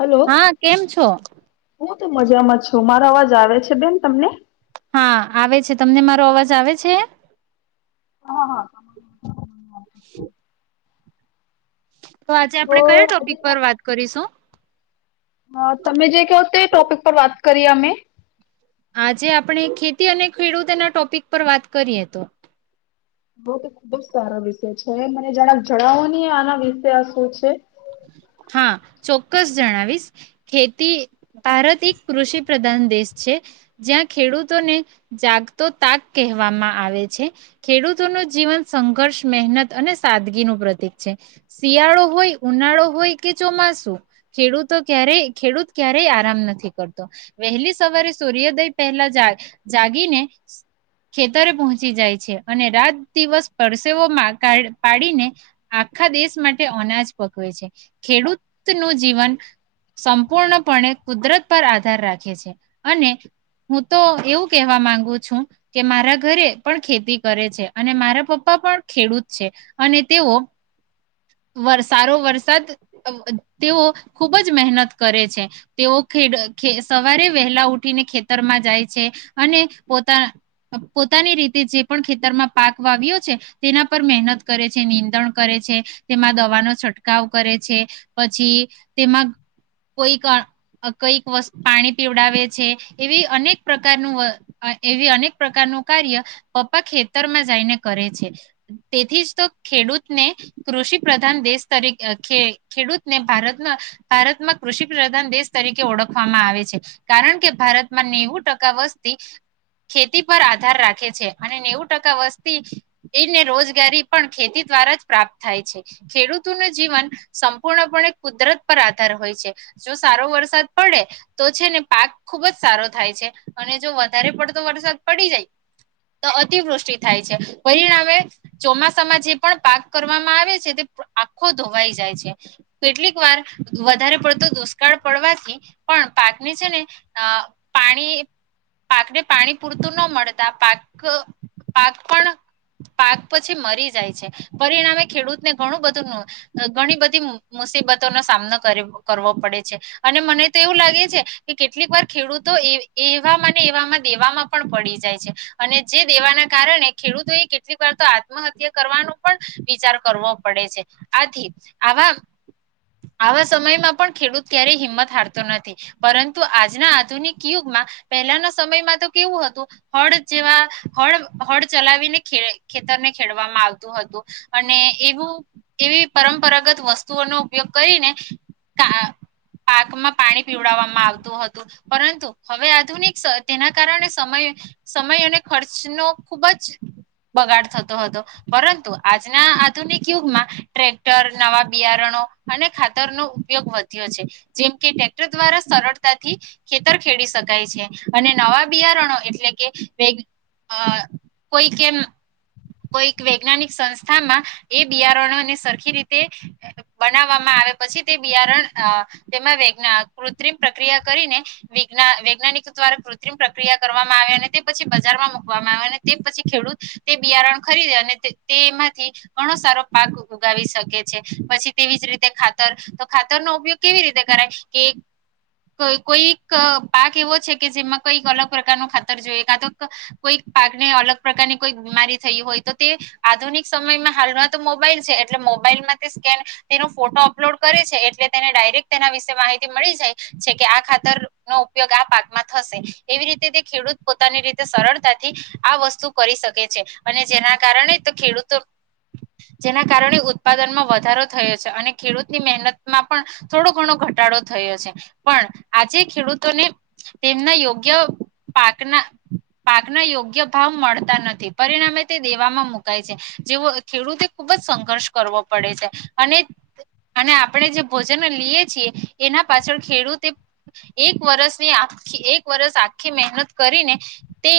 Hello હા કેમ છો. હું તો મજામાં છું મારો અવાજ આવે છે બેન તમને. હા આવે છે તમને મારો અવાજ આવે છે. હા હા. તો આજે આપણે કયા ટોપિક પર વાત કરીશું. હા તમે જે કહો તે ટોપિક પર વાત. કરીએ અમે આજે આપણે ખેતી અને ખેડૂતના ટોપિક પર વાત કરીએ તો. ઓકે બો ખુબ જ સારા વિષય છે મને જણાવો ની આના વિશે આ શું છે. હા ચોક્કસ જણાવીશ ખેતી ભારત એક કૃષિ પ્રધાન દેશ છે જ્યાં ખેડૂતોને જાગતો તાક કહેવામાં આવે છે ખેડૂતો ન જીવન સંઘર્ષ મહેનત અને સાદગી નું પ્રતિક છે શિયાળો હોય ઉનાળો હોય. ચોમાસું ખેડૂતો ક્યારેય ખેડૂત ક્યારેય આરામ નથી કરતો વહેલી સવારે સૂર્યોદય પહેલા જાગીને ખેતરે પહોંચી જાય છે અને રાત દિવસ પરસેવોમાં પાડીને આખા દેશ માટે અનાજ પકવે છે. ખેડૂતનું જીવન સંપૂર્ણપણે કુદરત પર આધાર રાખે છે અને હું તો એવું કહેવા માંગુ છું કે મારા ઘરે પણ ખેતી કરે છે અને મારા પપ્પા પણ ખેડૂત છે અને તેઓ સારો વરસાદ. તેઓ ખુબ જ મહેનત કરે છે તેઓે સવારે વહેલા ઉઠીને ખેતરમાં જાય છે અને પોતા પોતાની રીતે જે પણ ખેતરમાં પાક વાવ્યો છે તેના પર મહેનત કરે છે નિનીંદણ કરે છે તેમાં દવાનો છંટકાવ કરે છે. પછી તેમાં કોઈક કઈકત પાણી પીવડાવે છે એવી અનેક પ્રકારનું એવી અનેક પ્રકારનું કાર્ય પપ્પા ખેતરમાં જઈને કરે છે તેથી જ તો ખેડૂતને કૃષિ પ્રધાન દેશ તરીકે. ખેડૂતને ભારમાં ભારતમાં કૃષિ પ્રધાન દેશ તરીકે ઓળખવામાં આવે છે, કારણ કે ભારતમાં નેવું ટકા વસ્તી ખેતી પર આધાર રાખે છે અને નેવું ટકા વસ્તી એને રોજગારી પણ ખેતી દ્વારા જ પ્રાપ્ત થાય છે. ખેડૂતોનું જીવન સંપૂર્ણપણે કુદરત પર આધાર હોય છે જો સારો વરસાદ પડે તો છે ને પાક ખુબ જ સારો થાય છે અને જો વધારે પડતો વરસાદ પડી જાય તો અતિવૃષ્ટિ થાય છે પરિણામે ચોમાસામાં જે પણ પાક કરવામાં આવે છે તે આખો ધોવાઈ જાય છે. કેટલીક વાર વધારે પડતો દુષ્કાળ પડવાથી પણ પાકને છે ને પાણી પાકને પાણી પૂરતું ન મળતા પાક પાક પણ પાક પછી મરી જાય છે પરિણામે ખેડૂતને ઘણું બધું ન ઘણી. મુસીબતોનોો સામનો કરવો પડે છે અને મને તો એવું લાગે છે કે કેટલીક વાર ખેડૂતો એવા મને એવામાં દેવામાં પણ પડી જાય છે અને જે દેવાના કારણે ખેડૂતો એ કેટલીક વાર તો આત્મહત્યા કરવાનો પણ વિચાર કરવો પડે છે આથી. આ આવા સમયમાં પણ ખેડૂત ક્યારેય હિંમત હારતો નથી પરંતુ આજના આધુનિક યુગમાં પહેલાના સમયમાં તો કેવું હતું હળ જેવા હળ હળ ચલાવીને ખેતરને ખેડવામાં આવતું હતું અને એવું એવી પર. પરગત વસ્તુઓનો ઉપયોગ કરીને પાકમાં પાણી પીવડાવવામાં આવતું હતું પરંતુ હવે આધુનિક તેના કારણે સમય સમય અને ખર્ચનો ખુબ જ બગાડ થતો હતો પરંતુ આજના આધુનિક યુગમાં ટક. નવા બિયારણો અને ખાતરનોો ઉપયોગ વધ્યો છે જેમ કે ટટેક્ટર દ્વારા સરળતાથી ખેતર ખેડી શકાય છે અને નવા બિયારણો એટલે કે કોઈ કેમ કોઈક વૈજ્ઞાનિક સંસ્થામાં એ બિયારણોને સરખ. રી બનાવવામાં આવે પછી તે બિયારણ તેમાં વ કૃત્રિમ પ્રક્રિયા કરીનેજ્ વૈજ્ઞાનિકો દ્વારા કૃત્રિમ પ્રક્રિયા કરવામાં આવે અને તે પછી બજારમાં મુૂકવામાં આવે અને તે પછી ખેડૂત તે બિયારણ ખરીદે અને તેમાંથી ઘણો સારો પાક. ગાવકે પછી તેવી જ રીતે ખાતર તો ખાતર ન ઉપયોગ કેવી રીતે કરાય કે કોઈક પાક એવો છે કે જેમાં કઈક અલગ પ્રકાર ન ખાતર જોઈએ કા તો કોઈક પાકને અલગ પ્રકારની કોઈ બીમારી થય હોય તો તે આધુનિક સમયમાં હાલમાં તો મોબાઈલ છે. મોબાઈલમાં સ્કેન તેનો ફોટો અપલોડ કરે છે એટલે તેને ડાયરેક્ટ તેના વિશે માહિતી મળી જાય છે કે આ ખાતરનોો ઉપયોગ આ પાકમાં થશે એવી રીતે તે ખેડૂત પોતાની રીતે સરળતાથી આ વસ્તુ કરી શકે છે અને જેના કારણે તો ખેડૂતો. કારણે ઉત્પાદનમાં વધારો થયો છે અને ખેડૂતની મહેનતમાં પણ થોડો ઘણો ઘટાડો થયો છે પણ આજે ખેડૂતોને તેમના યોગ્ય પાકના પાકના યોગ્ય ભાવ મળતા નથી પરિણામે તે દેવામાં મુકાય છે જેવો ખેડૂતે ખૂબ જ. સંઘર્ષ કરવો પડે છે અને અને આપણે જે ભોજન લઈએ છીએ એના પાછળ ખેડૂતે એક વર્ષની આ એક વરષ આખી મહેનત કરીને તે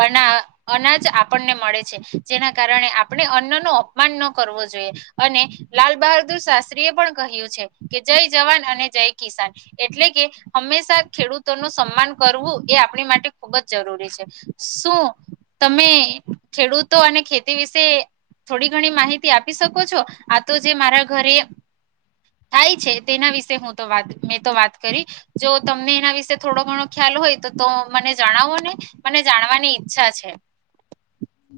બના અનાજ આપણને મળે છે જેના કારણે આપણે અન્નનો. કરવો જોઈએ અને લાલ બહાદુર શાસ્ત્રી એ પણ કહ્યું છે કે જય જવાન અને જય કિસાન એટલે કે હંમેશા ખેડૂતો નું સન્માન કરવું એ આપણી માટે ખૂબ જ જરૂરી છે શું તમે ખેડૂતો અને ખેતી વિશે થોડીક. ઘણી માહિતી આપી શકો છો આ તો જે મારા ઘરે થાય છે તેના વિશે હું તો વાત મેં તો વાત કરી જો તમને એના વિશે થોડો ઘણો ખ્યાલ હોય તો તો મને જણાવો ને મને જાણવાની ઈચ્છા છે.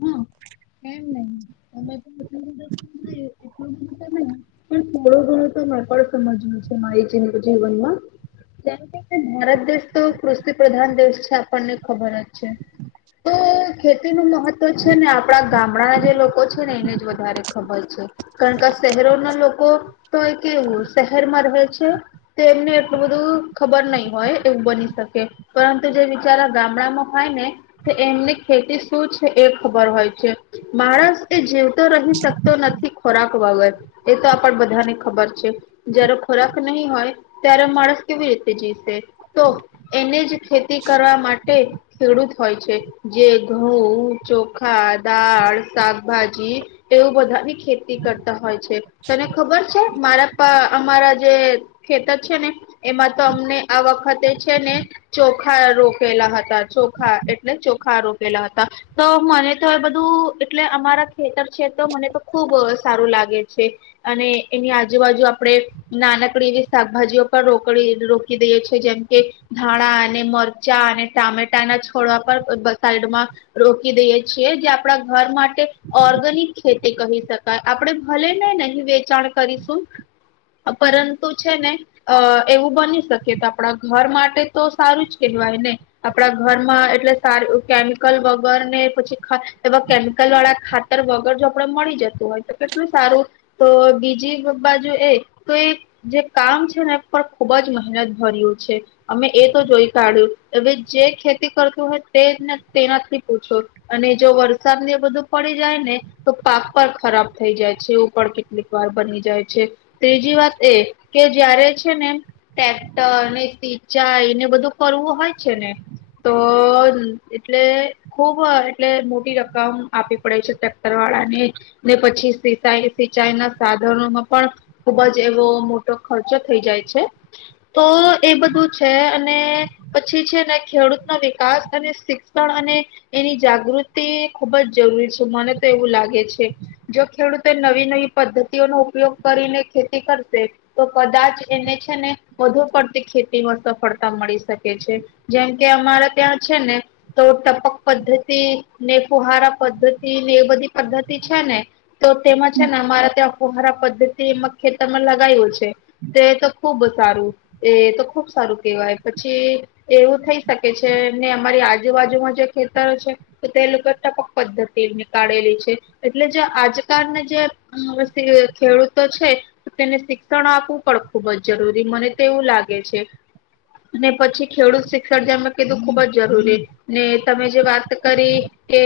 કેમ ન અ તો ન પણ થોડું ઘણું તો મે પણ સમજ્યુંું છે મારી જીવનમાં જે ભારત દેશ તો કૃષિ પ્રધાન દેશ છે આપણને ખબર જ છે તો ખેતીનું મહત્વ. તો છે ને આપણા ગામડાના જે લોકો છે ને એને જ વધારે ખબર છે કારણ કે શહેરોના લોકો તો એ કેવું શહેરમાં રહે છે એમને એટલું બધું ખબર નહી હોય એવું બની શકે પરંતુ જે બચારા ગામડામાં હોય ને તો એમને ખેતી શું એ ખબર હોય છે મહારાષ એ જેવ તો રહી શકતો નથી ખોરાક વગર એ તો આપણ બધાને ખબર છે જય્યારે ખોરાક નહી હોય ત્યારે માણસ કેવી રીતે જીવશે તો એને જ ખેતી કરવા માટે ખેડૂત હોય છે જે ઘઉં ચોખા દાળ શાકભાજી એવું બધાની ખેતી કરતા હોય છે તને ખબર છે મારા અમારા જે ખેતર છે ને એમાં તો અમને આ વખતે છે ને ચોખા રોકેલા હતા ચોખા એટલે ચોખા રોકેલા હતા તો મને તો આ બધું એટલે અમારા ખેતર છે તો મને તો ખુબ સારું લાગે છે અને એની આજુબાજુ આપણે નાનકડી એવી શાકભાજીઓ પણ રોકડી રોકી દઈએ છેીએ જેમ કે ધાણા અને મરચાં અને ટામેટાના છોડવા પર સાઈડમાં રોકી દઈએ છીએ જે આપણા ઘર માટે ઓર્ગેનિક ખેતી કહી શકાય આપણે ભલે નને અહી વેચાણ કરીશું પરંતુ છે ને એવું બની શકી તો આપણા ઘર માટે તો સારું જ કહેવાય ને આપણા ઘરમાં એટલે સારું કેમિકલ વ વર પછી એ કેમિકલ વાળા ખાતર વગર જો આપડે મળી જતું હોય તો કેટલું સારું તો બીજી બાજુ એ તો એ જે કામ છે ને પણ ખુબ જ મહેનત ભર્યું છે અમે એ તો જોઈ કાઢ્યું હવે જે ખેતી કરતું હોય તેને તેનાથી અને જો વરસાદ ને બધું પડી જાય ને તો પાક પણ ખરાબ થઈ જાય છે ઉપર કેટલીક વાર બની જાય છે ત્રીજી વાત એ કે જયારે છે ને ટ્રેક્ટર અને સિંચાઈ એને બધું કરવું હોય છે ને તો એટલે ખૂબ એટલે મોટી રકમ આપી પડે છે ટ્રેક્ટર વાળા ને ને પછી સિચાઈ સિંચાઈ ના સાધનોમાં પણ ખૂબ જ એવો મોટો ખર્ચો થઈ જાય છે તો એ બધું છે અને પછી છે ને ખેડૂત ન વિકાસ અને શિક્ષણ અને એની જાગૃતિ ખુબ જ જરૂરી છે મને તો એવું લાગે છે જો ખેડૂતો નવી નવી પદ્ધતિઓનોો ઉપયોગ કરીને ખેતી કરશે તો કદાચ એને છે ને વધુ પડતી ખેતીમાં સફળતા મળી શકે છે જેમ કે અમારે ત્યાં છે ને તો ટપ પદ્ધતિ ને ફુહારા પદ્ધતિ ને એ બધી પદ્ધતિ છે ને તો તેમાં હમ છે ને અમારા ત્યાં ફુહારા પદ્ધતિ એમાં ખેતરમાં લગાવું છે તે તો ખુબ સારું એ તો ખુબ સારું કેહેવાય પછી એવું થઈ શકે છે ને અમારી આજુબાજુમાં જે ખેતરો છે તે ટાપક પદ્ધતિ ની કળેલી છે એટલે જે આજકાલને જે ખેડૂતો છે તેને શિક્ષણ આપવું પણ ખુબ જ જરૂરી મને તે એવું લાગે છે ને પછી ખેડૂત શિક્ષણ જે મે કીધું ખુબ જ જરૂરી ને તમે જે વાત કરી કે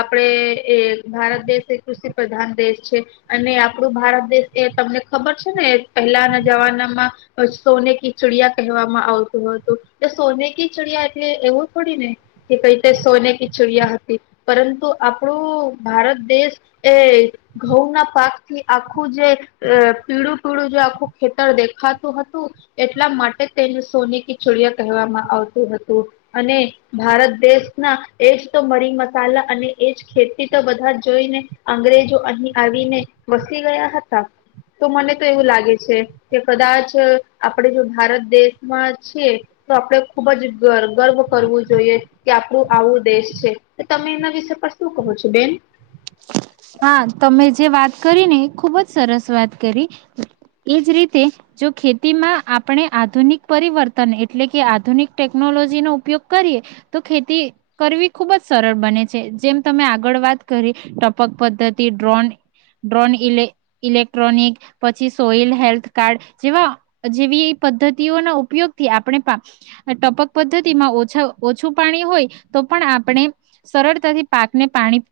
આપણેે એ ભારત દેશ એ કૃષિ પ્રધાન દેશ છે અને આપણું ભારત દેશ એ તમને ખબર છે ને પહેલાના જમાનામાં સોનેકી ચિડિયા કહેવામાં આવતું હતું તો સોનેકી ચિડિયા એટલે એવું થોડી ને કે કઈ સોને કી ચુડિયા હતી પરંતુ આપણું ભારત દેશ એ ઘઉં ના પાકથી આખું જે પીળું પીળું જે આખું ખેતર દેખાતું હતું એટલા માટે તેને સોને કી ચુડિયા કહેવામાં આવતું હતું અને ભારત દેશના એજ તો મરી મસાલા અને એજ ખેતી તો બધા જોઈને અંગ્રેજો અહી આવીને વસી ગયા હતા તો મને તો એવું લાગે છે કે કદાચ આપણે જો ભારત દેશમાં છીએ તો આપણે ખુબ જ ગર્વ કરવું જોઈએ કે આપણું આવું દેશ છે તમે એના વિષ પર શું કહો છો બેન હા તમે જે વાત કરી ને ખુબ જ સરસ વાત કરી એજ રીતે જો ખેતીમાં આપણે આધુનિક પરિવર્તન એટલે કે આધુનિક ટેકનોલોજીનો ઉપયોગ કરીએ તો ખેતી કરવી ખુબ જ સરળ બને છે જેમ તમે આગળ વાત કરી ટપક પદ્ધતિ ડ્રોન ડ્રોન ઇલે ઇલેક્ટ્રોનિક પછી સોયલ હેલ્થ કાર્ડ જેવા જેવી પદ્ધતિઓ ના ઉપયોગથી આપણે ટપક પદ્ધતિમાંછ ઓછું પાણી હોય તો પણ આપણે સરળતાથી પાકને પાણી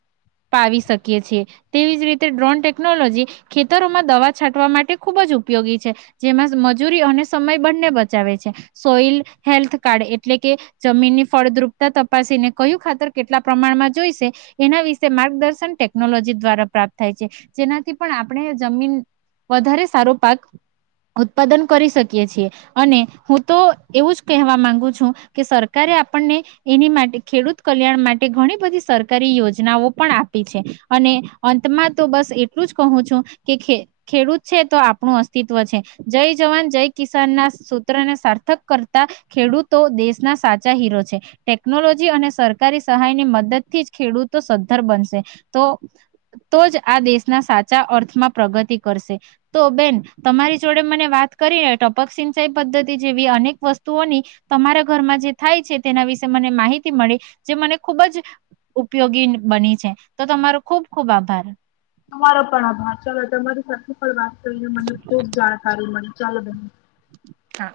પાવી શકીએ છીએ તેવી જ રીતે ડ્રોન ટેકનોલોજી ખેતરોમાં દવા છાંટવા માટે ખુબ જ ઉપયોગી છે જેમાં મજૂરી અને સમય બંને બચાવે છે સોઈલ હેલ્થ કાર્ડ એટલે કે જમીનની ફળદ્રુપતા તપાસીને કયું ખાતર કેટલા પ્રમાણમાં જોઈશે એના વિશે માર્ગદર્શન ટેકનોલોજી દ્વારા પ્રાપ્ત થાય છે જેનાથી પણ આપણે જમીન વધારે સારો પાક ઉત્પાદન કરી શકીએ છીએ અને હું તો એવું જ કહેવા માંગુ છું કે સરકારે આપણને એની માટે ખેડૂત કલ્યાણ માટે ઘણી બધી સરકારી યોજનાઓ પણ આપિ છે અને અંતમાં તો બસ એટલું જ કહું છું કે ખેડૂત છે તો આપણું અસ્તિત્વ છે જય જવાન જય કિસાન ના સૂત્રને સાર્થક કરતા ખેડૂતો દેશના સાચા હીરો છે ટેકનોલોજી અને સરકારી સહાય ની મદદ થી જ ખેડૂતો સાઘર બનશે તો તો જ આ દેશના સાચા અર્થમાં પ્રગતિ કરશે તો બેન તમારી જોડે મને વાત કરીને ટપક સિંચાઈ પદ્ધતિ જેવી અનેક વસ્તુઓની તમારા ઘરમાં જે થાય છે તેના વિશે મને માહિતી મળી જે મને ખુબ જ ઉપયોગી બની છે તો તમારો ખુબ ખુબ આભાર તમારો પણ આભાર ચાલ તમારી સાથે વાત કરી મને ખૂબ જાણકારી મને ચાલ બેન હા